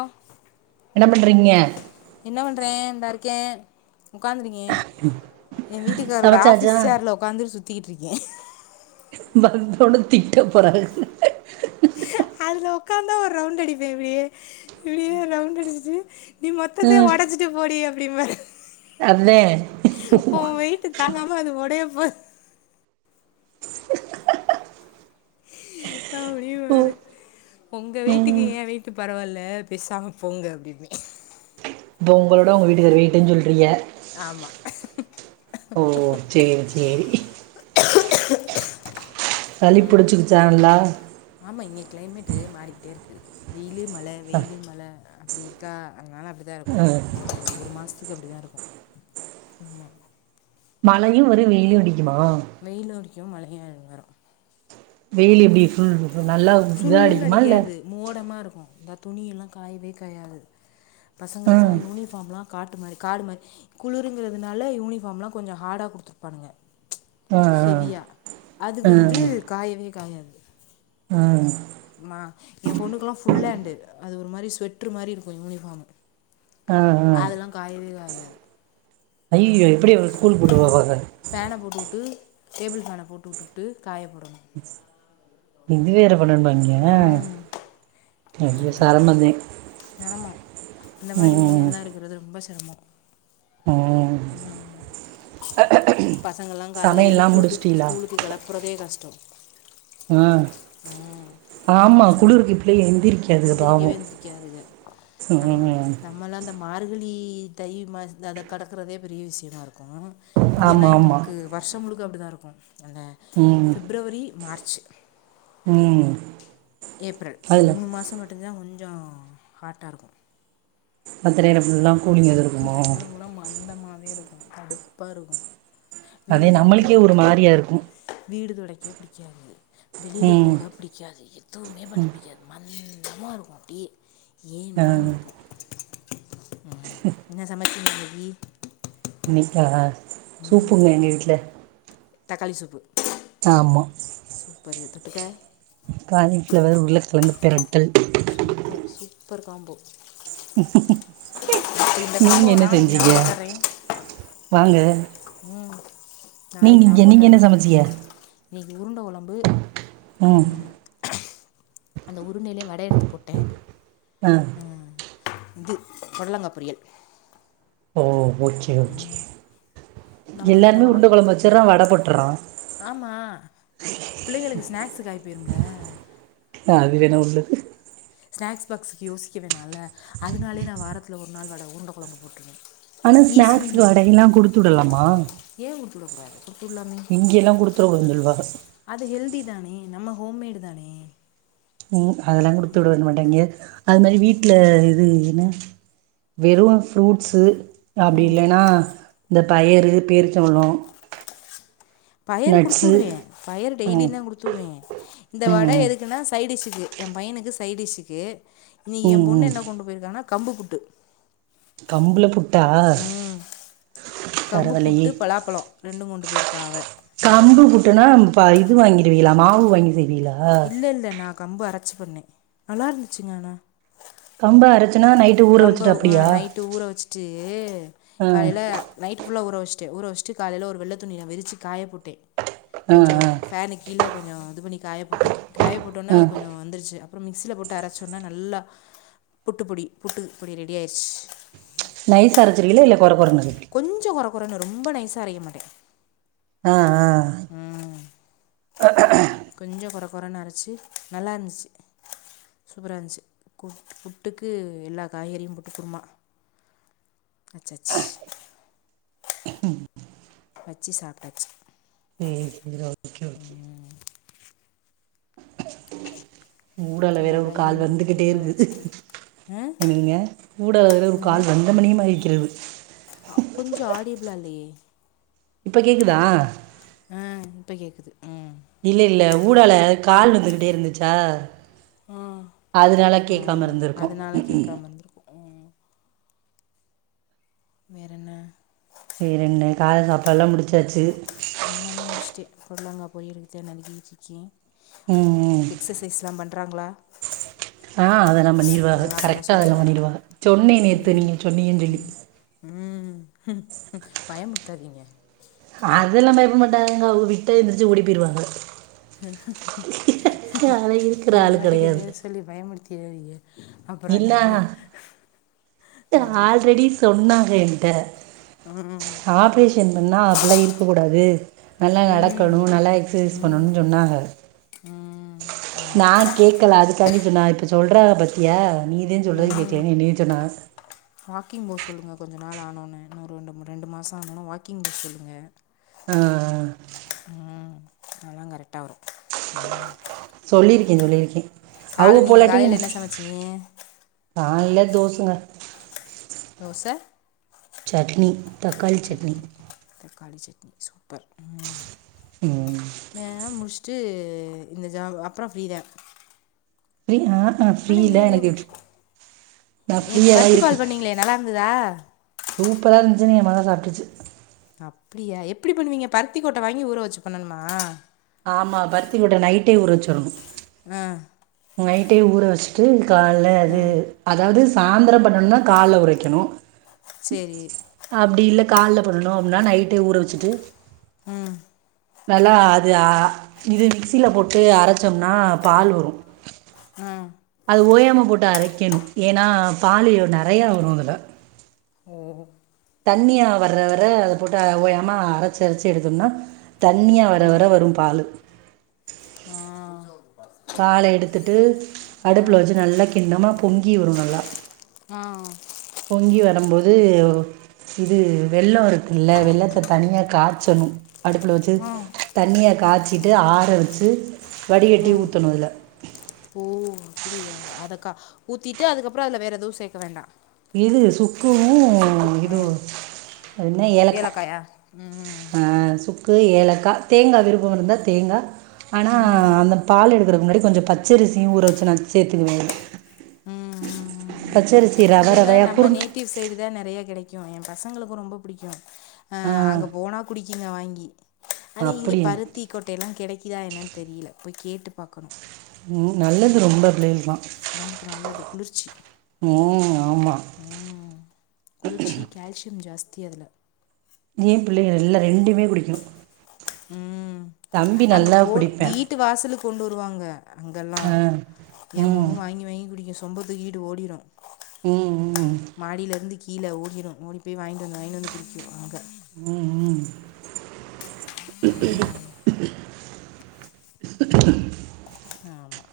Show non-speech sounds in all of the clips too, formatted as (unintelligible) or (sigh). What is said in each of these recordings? ஓ என்ன பண்றீங்க என்ன பண்றே இந்தாருக் கே உட்காந்துருக்கே ஏ வீட்டுக்காரோட சமைச்சாச்சா ஆஃபீஸ் ஃசேர்ல உட்காந்துரு சுத் த்திட்ருக்கே பந்தோன்னா திட்ட போறாங் அதுல உக்காந்தா ஒரு ரவுண்ட் அடிப்பே இப்பிடியே இப்பிடியே ரவுண்ட் அடிச்சிட்டு நீ மொத்தத்தே ஒடச்சிட்டு போடி பிடிம்மாரு அத்தே தாங்காம அது உடைய போது அப்பிடின்னுபாரு உங்க வெயிட்டுக்கு ம் ஏ வெயிட்டு பரவாயில்ல பேசாம போங்க அப்பிடின்ப பொங்களோட உங்க வீட்டுகாரு வெயிட்டுன்னு சொல்றீங்க ஆமா ஓ சேரி சேரி சளி புடிச்சுக்குச்சா நல்லா ஆமா இங்க கிளைமேட்டு மாறிக்கிட்டே இருக்கு வெயில் வெயிலு மல வெயில்லு மல அப்டி இருக்கா அன்னால அப்டி அத்த ஆ பொறுமையா இருங்க ஒரு மாசத்து அதுக்கு அப்டி தா இருக்கு ஆம்மா மழையு வரு வெயிலு அடிக்கு ஜிம்மா (inaudible) வெயில் எப்டி இருக்கு நல்லா ஒரு இதா சுள்ளுன்னு அடிக்குமா இல்ல அடிக்காது மோடமாக இந்த துணியெல்லா காயவே காயாது ஆ பசங்களுக்குலா யூனிஃபார்ம்லா காட்டு மாரி காடு மாரி குளுருங்கறதுனால யூனிஃபார்லா கொஞ்சோ ஹார்டா குடுத்துருப்பானுங்க ஆ ஹெவியா அது ஆ ஆ வந்து காயவே காயாது ஆ மா எ பொண்ணுக்குல்லா ஃபுல் ஹேண்டு அது ஒரு மாரி ஸ்வெட்ரு மாரி இருக்கு யூனிஃபார்ம் ஆ அதெல்லா காயவே காய தெரியாது அய்யய்யே உ ஃபேன போட்டுக்கிட்டு டேபிள் ஃபேன போட்டுஉட்டுட்டு காய்யபோடனு இந்திநேரோ ஏ பணோ வாங்கி யா (inaudible) சிரமதந்தா சிரமம் இந்த மாதிரி உ ஏரியாலாம் இருக்கிறது ரொம்ப சிரமம் ஆ பசங்கல்லா கால்ல எலுப்பி உட்டு முடிச்சுட்டீலா ஸ்கூலுக்கு களப்புறதே கஷ்ட (inaudible) ஆ ஆ ஆமா சம. குளிருக்கு பிள்ளைக எந்திரிக்காதுக பாவோ எந்திரிக்கவே எந்திரிக்காதுக நம். ம் நம்மலா இந்த மார்கலி இ தை மாசி தத கடக்கறதே பெரிய விஷயமா இருக்கோ இங்கலா ஆமா ஆமா எங்களுக்கு வருஷ முலுக் அப்டிதா இருக்கோ அந்த ம் பிப்ரவரி மார்ச் ம் ஏப்ரல் இந்த அதுல மூணு மாச மட்டு தா ஒல் கொஞ்ச ஹாட்டா இருக்கோ பத்தனேரோ ஃபுல்லா கூலிங் இது ம் இருக்குமோ தனியாளவலா மந்தமாவே இருக் கடுப்பா இருக்கோ அதே வீடு தொடைக்க நம்மளுக்கே ஒரு பிடிக்காது மாரியா இருக்கு வீடு தொடைக்க புடிக்காது வெளியல ம் போக புடிக்காது எதுவுமே பண்ண புடிக்காது மணு சும்மா இரும்மா டீ ஆ ஏண்டான்னு இருக்கோ என்ன (inaudible) ஈ நீக்காகா சூப்புங்க எங்க வீட்டுல தக்காளி சூப்பு ஆமா சூப்பரு தொட்டுக்க காலிஃபிளவர் உள்ள கிழங்கு பிரட் சூப்பர் சூப் ஃபர் காம்போ இப்போ இந்த நீங்க காம்போ என்ன நாளைக்கு நான் செஞ்சிங்க போட்டுறேன் வாங்க ம் நீங்க நாளைக்கு நா இங்க நீங்க போட்டுறே என்ன சமச்சீங்க இன்னிக்கு உருண்ட கொழம்பு ப்பு ம் அந்த உருண்டலையே வட எடுத்து போட்டே ஆ இது பொடலங்கா பொரியல் ஓ ஓகே ஓகே நம்ம வீட் எல்லாருமே நம்ம பக் உருண்ட கொழம்பு வச்சறோ வடை போட்டறோ ஆமாம் பிள்ளைங்களுக்கு ஸ்நாக்காயி போயிரும்ல ஆ அது வேணா உள்ளது ஸ்நாக்ஸ் பாக்ஸுக்கு யோசிக்க வேணால்ல அதனாலே நா வாரத்தில ஒரு நாள் வட உருண்ட குழம்பு போட்டுருவே ஆனா ஸ்நாக்ஸ்கு வடையெல்லா குடுத்துவுடலாமா ஹஹ இங்கயெல்லா கொடுத்துறவு சொல்வாக ட்தி தானே நம்ம ஹோம்மேடு தானே ம் அதெல்லா குடுத்து விடவேங்கமாட்டாய்ங்க அது மாரி வீட்டல இது என்ன வெறு ஃப்ரூட்ஸு அப்பிடி இல்லைன்னா இந்த பயறு பேரிச்ச பலோ பயரு குடுத்துவிடுவே பயரு ம் டெய்லிதா குடுத்துவிடுவே இந்த ம் ம் வடை எதுக்குன்னா சைடிஸீக்கு எ பையனுக்கு சைடிஷுக்கு இன்னிக் எ ம் பொண்ணு ம் என்ன கொண்டு போயிருக்கானா கம்பு புட்டு கம்புல புட்டா ம் கம்பு பரவால்லயே புட்டு பலாப்பழ ரெண்டு கொண்டு போயிருக் க்காவ கம்பு புட்டுனா பா இது வாங்கிருவீங்களா மாவு வாங்கி செய் நீலா இல்லை இல்லை நான் கம்பு அரச்சி பண்ணே நல்லா இருந்துச்சுங்க ஆனா கம்ப அரச் கம்ப ஆ நைட்டு ஊற வச்சிட்டு ஆ காலையில நைட்டு ஃபுல்லா ஊற வச் ஷ்ட்டு ஊற வச்ட்டு காலைல ஒரு வெள்ள துணிய விரிச்சி காய போட்டே ஆ கொஞ்சோ ஆ ஃபேனு கீழ கொஞ்சோ இது பண்ணி காய போட்டே காய போட்டோன்னா ஆ அது கொஞ்சோ வந்துருச்சி அப்புறம் மிக்சியில போட்டு அரைச்சோன்னா நல்லா புட்டுப்பிடி புட்டு இப்படி ரெடி ஆயிருச்சு நைசா அரசிருவீங்களா இல்ல குற குறனு (unintelligible) குறன்னு ரொம்ப நைசா அரைக மாட்டே ஆ ஆ கொஞ்ச குற குறன்னு அரைச்சு நல்லா இருந்துச்சு சூப்பரா இருந்துச்சு புட் புட்டுக்கு எல்லா காய்கறியும் புட்டு குருமா அச்சசு பச்சி சாப்பாட்டுச்சு (unintelligible) ஊடால வேற எல்லா ஒரு கால் காய்கறியும் போட்டு வந்துகிட்டே குருமா இருக்கு வச்சுட்டு ஆ எனக்குங்க ஊடால வேற ஒரு என்னங்க கால் வந்த மணிமா இருக்கிறது கொஞ்சம் ஆடியபிளாக இல்லையே இப்ப கேக்குதா ஆ இப்ப கேக்குது ம் இல்ல இல்ல ஊடால கால் வந்துகிட்டே இருந்துச்சா அதனால கேட்காம ம் இருந்திருக்கோ அதனால் கேட்காம இருந்திருக்கும் ம் வேறான வேற என்ன காலையில சாப்பிடல்லா முடிச்சாச்சு எல்லாமே முடிச்சுட்டு பொடலங்கா போய் வீட்ல நரிக்கிட்டு வச்சாச்சு ம் ம் எக்சசைஸ் எல்லா பண் றாங்களா ஆ அதெல்லா பண்ணிருவாங்க பண்ண கரெக்டா அதெல்லா சொல்லுங்கள் பண்ணிடுவாங்க சொன்னே நேத்து நீங்க சொன்னிங்க சொல்லி ம் பயமுடுத்தாதீங்க அதெல்லா பயப்ப மாட்டாங்க அவங்க விட்ட எந்திரச்சு ஓடி போய்டுவாங்க அது இருக்கிற நீ ஆள் வாட்டிக்கு கிடையாது எதையாவது சொல்லி பயமுறுத்திராதீங்க அப்புறோ நிலா நாம (unintelligible) ஆல்ரெடி சொன்னா என்கிட்ட ஆப்ரேஷன் பண்ணா அப்படால்லா இருக்க கூடாது வே நல்லா ம் நடக்கணு நல்லா எக்சசைஸ் பண்ணணும் சொன்னாங்க ம் ஆமாம் நா கேக்கல அது கண்டிப்ப நா இப்ப சொ சொல்கிறாங்க பத்தியா நீதா சொல்றது கேக்கலனு என்னய சொங்க கொஞ்சம் நாள் ஆன ஒன்னே இன்னொரு ரெண்டு மூ ரெண்டு மாசம் ஆன ஒன்னே வாக்கிங் போ சொல்லுங்க ஆ ஆ அதல்லாம் கரெட்டா வரும் சேரி சொல்லியிருக்கேன் சொல்லியிருக்கேன் அவங்க கால்ல நீங்க போலாட்டி காலையில நான் என்ன சமைச்சீங்க தோசங்க தோச சட்னி சட்னி தக்காளி சட் சூப்பர் ம் ம் வேல முடிச்ட்டு து இந்த ஜா அப்பறம் ஃப்ரீ தான் ஃபிரியா ஆனா என்ன ஏதோ வே நான் நேத்து ஃப்ரீயாக தான் பருத்தி பால் பண்ணீங்களே நல்லா இருந்ததா சூப்பரா இருந்துச்சினு என் மக சாப்ட்டுச்சி அப்டியா எப்டி பண்ணுவீங்க பருத்திகொட்ட வாங்கி ஊற வச்சி பண்ணணுமா ஆமா பருத்திகொட்ட நைட்டே ஊற வச்சிரணும் ஆ நைட்டே ஊற வச்சிட்டு கால்ல அது அதாவது சாந்தரம் பண்ணனும்னா கால்ல ஊற வக்கனும் சேரி கால்ல பண்ணணும் அப்னா நைட்டே ஊற வச்சிட்டு ம் நல்லா அது ஆ இது மிக்சில போட்டு அரச்சோம்னா பால் வரும் ம் ஓயாம போட்டு அரைக்கணும் ஏன்னா பாலு நெறையா வரும் அதுல ம் தண்ணியா வர வர அத போட்டு ஓயாம அரச்சி அரச்சி எடுத்தோம்னா தண்ணியா வர வர வரும் பாலு ஆ பால எடுத்துட்டு ஆ அடுப்புல வச்சி நல்லா கிண்ணமா பொங் கீ வரும் நல்லா ஆ பொங்கி வரம்போது இது வெள்ளம் இருக்குல்ல வெள்ளத்த தனியா காச்சணும் அடுப்புல வச்சி தண்ணியா காச்சிட்டு ஆற வச்சி வடிகட்டி ஊத்தணும் அதுல அப்டியா அதக்கா ஊத்திட்டு அதுக்கப்பறம் அதுல வேற எதுவும் சேக்க வேண்டா இதுல சூப் க்கும் இது ம் அது என்ன ஏலக்கா ஏலக்காயா ம் ம் ஆ சு க்கு ஏலக்கா தேங்கா விருப்பம் இருந்தா தேங்கா ஆனா அந்த பால் எடு க்கறது முன்னாடி கொஞ்சம் பச்சரிசியும் ஊர வச்சு நான் சேத்துக்குவேன் அதுல ம் ம் ம் ம் பச்சரிசி ர இதெல்லாம் நம்ம நேட்டிவ் சைடு தான் நெறையா கெடைக் கும் வாய என் பசங்களுக்கும் ரொம்ப பிடிக்கும் ஆ அங்க போனா குடிக்கிங்க வாங்கி ஆன இங்க அப்படியா பருத்தி கொட்டைலாம் கெடைக்குதா என்னான்னு தெரியல போய் கேட்டு பாக்கணும் ம் நல்லது ரொம்ப பிள்ளைகள்ல உடம்புக்கு நல்லது குளிர்ச்சி ம் ஆமாம் ம் குளிர்ச்சி கேல்சியம் ஜாஸ் தி அதுல ஏன் பிள்ளைகள் எல்லாம் ரெண்டுமே குடிக்கும் ம் தம்பி அங்க நல்லா போனு குடிப்பேன் வீட்டு வாசலுக் கொண்டு வருவாங்க அங்கெல்லாம் ஆ என் ம் பொண்ணு வாங்கி வாங்கி குடிக்க சொ சொம்ப தூக்கிட்டு ஓடிரும் ம் ம் மாடியில இருந்து கீழ ஓடிரும் ஓடி போய் வாங்கிட்டு வந்து வாங்கிட்டு வந்து குடிக்கும் அங்க ம் ம் ஆமா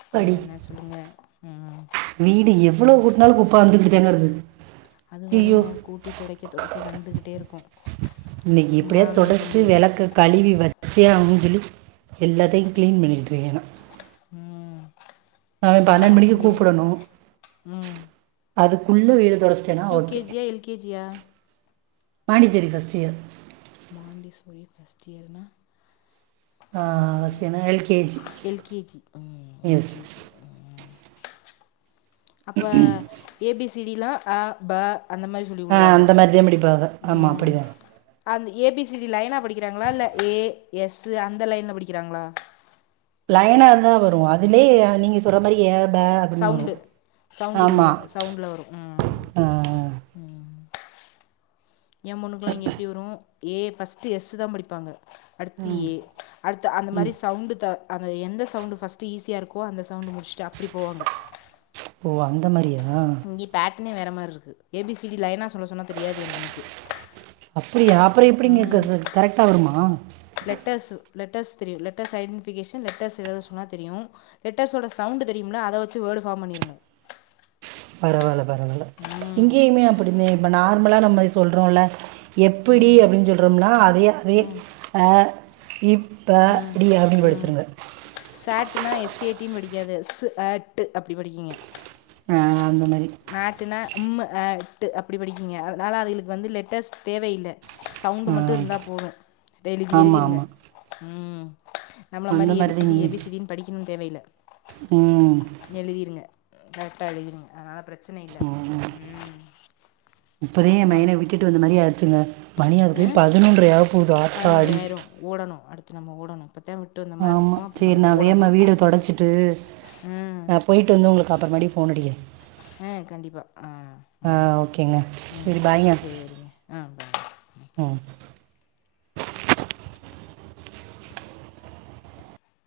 அப்பாடி வீடு எவ்ளோ கூட்னாலும் குப்ப வந்துகிட் டேகறது அது வருங்க கூட்டி தொடைக்க தொடைக்க வந்துகிட்டே இருக்கும் இன்னைக்கு சும்மாலா இருக்க முடியாது ச்சியான் அப்டின் சொல்லி எல்லாத்தையும் க்ளீன் பண்ணி விட்டுருக்கன் நா ம் அதுக்கு பன்னண்டு மணிக்கே கூப்படணும் ம் அது உள்ள வைக் யூகேஜியா எல்கேஜியா பாண்டிசேரி பர்ஸ்ட் இயர் பாண்டிஸ்வரி ஃபர்ஸ்ட் இயர்னா ஆஹ் ஃபர்ஸ்டு இயர்னா எல் கே ஜி எல்கேஜி ம் எஸ் எல்கேஜி அப்ப ஏ பிசி பிலா அ ப அந்த மாதிரி சொல்லிக் ஆ கொடுக்குறாங்க அந்த மாதிரி தான் படிப்பாக உ ஆமாம் அப்படி தான் அந்த ஏ பிசி லைனா படிக்கிறாங்களா இல்ல ஏ எஸ் அந்த லைன்ல படிக்கிறாங்களா லைனா தான் வரும் அதுலயே நீங்க சொல்ற மாதிரி சவுண்டு சவுண்டிங்ல சவுண்ட்ல வரும் உம் ஆ உம் என் பொண்ணுக்கல்லாம் இங்க எப்படி வரும் ஏ பர்ஸ்ட்டுஎஸ் தான் படிப்பாங்க அடுத்து ஏ அடுத்த அந்த மாதிரி சவுண்டு அந்த எந்த சவுண்டு் ஃபர்ஸ்ட்டு ஈஸியா இருக்கோ அந்த சவுண்ட் முடிச்சுட்டு அப்டி போவாங்க ஓ அந்த மாரியா இங்கே பேட் வேற மாரி இருக்கு ஏ பிசி டி லைனா சொல்ல சொன்னா தெரியாது என் பொண்ணுக்கு அப்படியா அப்புறம் எப்படிங்க ம் கரெக்ட்டா வருமா லெட்டர்ஸ் லெட்டர்ஸ் தெரியும் லெட்டர்ஸ் ஐடெடிஃபிகேஷன் லெட்டர்ஸ் ஏதாவது சொன்னா தெரியும் லெட்டர்ஸோட சவுண்ட் தெரியும்லா அதை வச்சு வேர்டு ஃபார்ம் பண்ணிடுங்க பரவால பரவால்ல ம் இங்கேயுமே அப்படி இப்ப நார்மலா நம்ம சொல்றோன்ல்ல எப்புடி ம் அப்டின்னு சொல்றோம்னா அதே அதே ஆஹ் இப் இப்ப ம் டி அப்டின்னு படிச்சிருங்க சாட்னா எஸ்ஏடின்னு படிக்காது இஸ் ஆட்டு அப்டி படிக்கீங்க ஆஹ் அந்த மா மேட்டுனா எம்மு அ ட்டு அப்டி படிக்கிங்க அதனால அதுகளுக்கு வந்து லெட்டர்ஸ் தேவையில்லை சவுண்ட ஆ மட்டு இருந்தா போது எழுதி ஆமா எழுதிருங்க ஆமா ம் நம்மள அந்த மாரி மாரிதா ஏபிசிடி இங்கயு ஏபிசிடினு படிக்கணுன்னு தேவையில்ல ம் எழுதிருங்க கரெக்டா எழுதிருங்க அதனால பிரச்ச ம்ம் இப்பதே எம்பையன அப்புறம் விட்டுட்டு வந்த மாரி ஆச்சுங்க மணியாது பதினொன்றையா பதினொன்ற ஆயிரு ஓடணு அடுத் நம்ம ஓடணு ஆமா சேரி நா வேமா வீடு தொடடைச்சிட்டு ஆ நா போயிட்டு வந்து உங்களுக்கு அப்புறோ மாடியு ஃபோன் அடிக்கிறே ஆ கண்டிப்பா ஆ ஆ ம் ஓகேங்க ம்ம் சேரி பாய்ங்க சேரிங்க ஆ ம்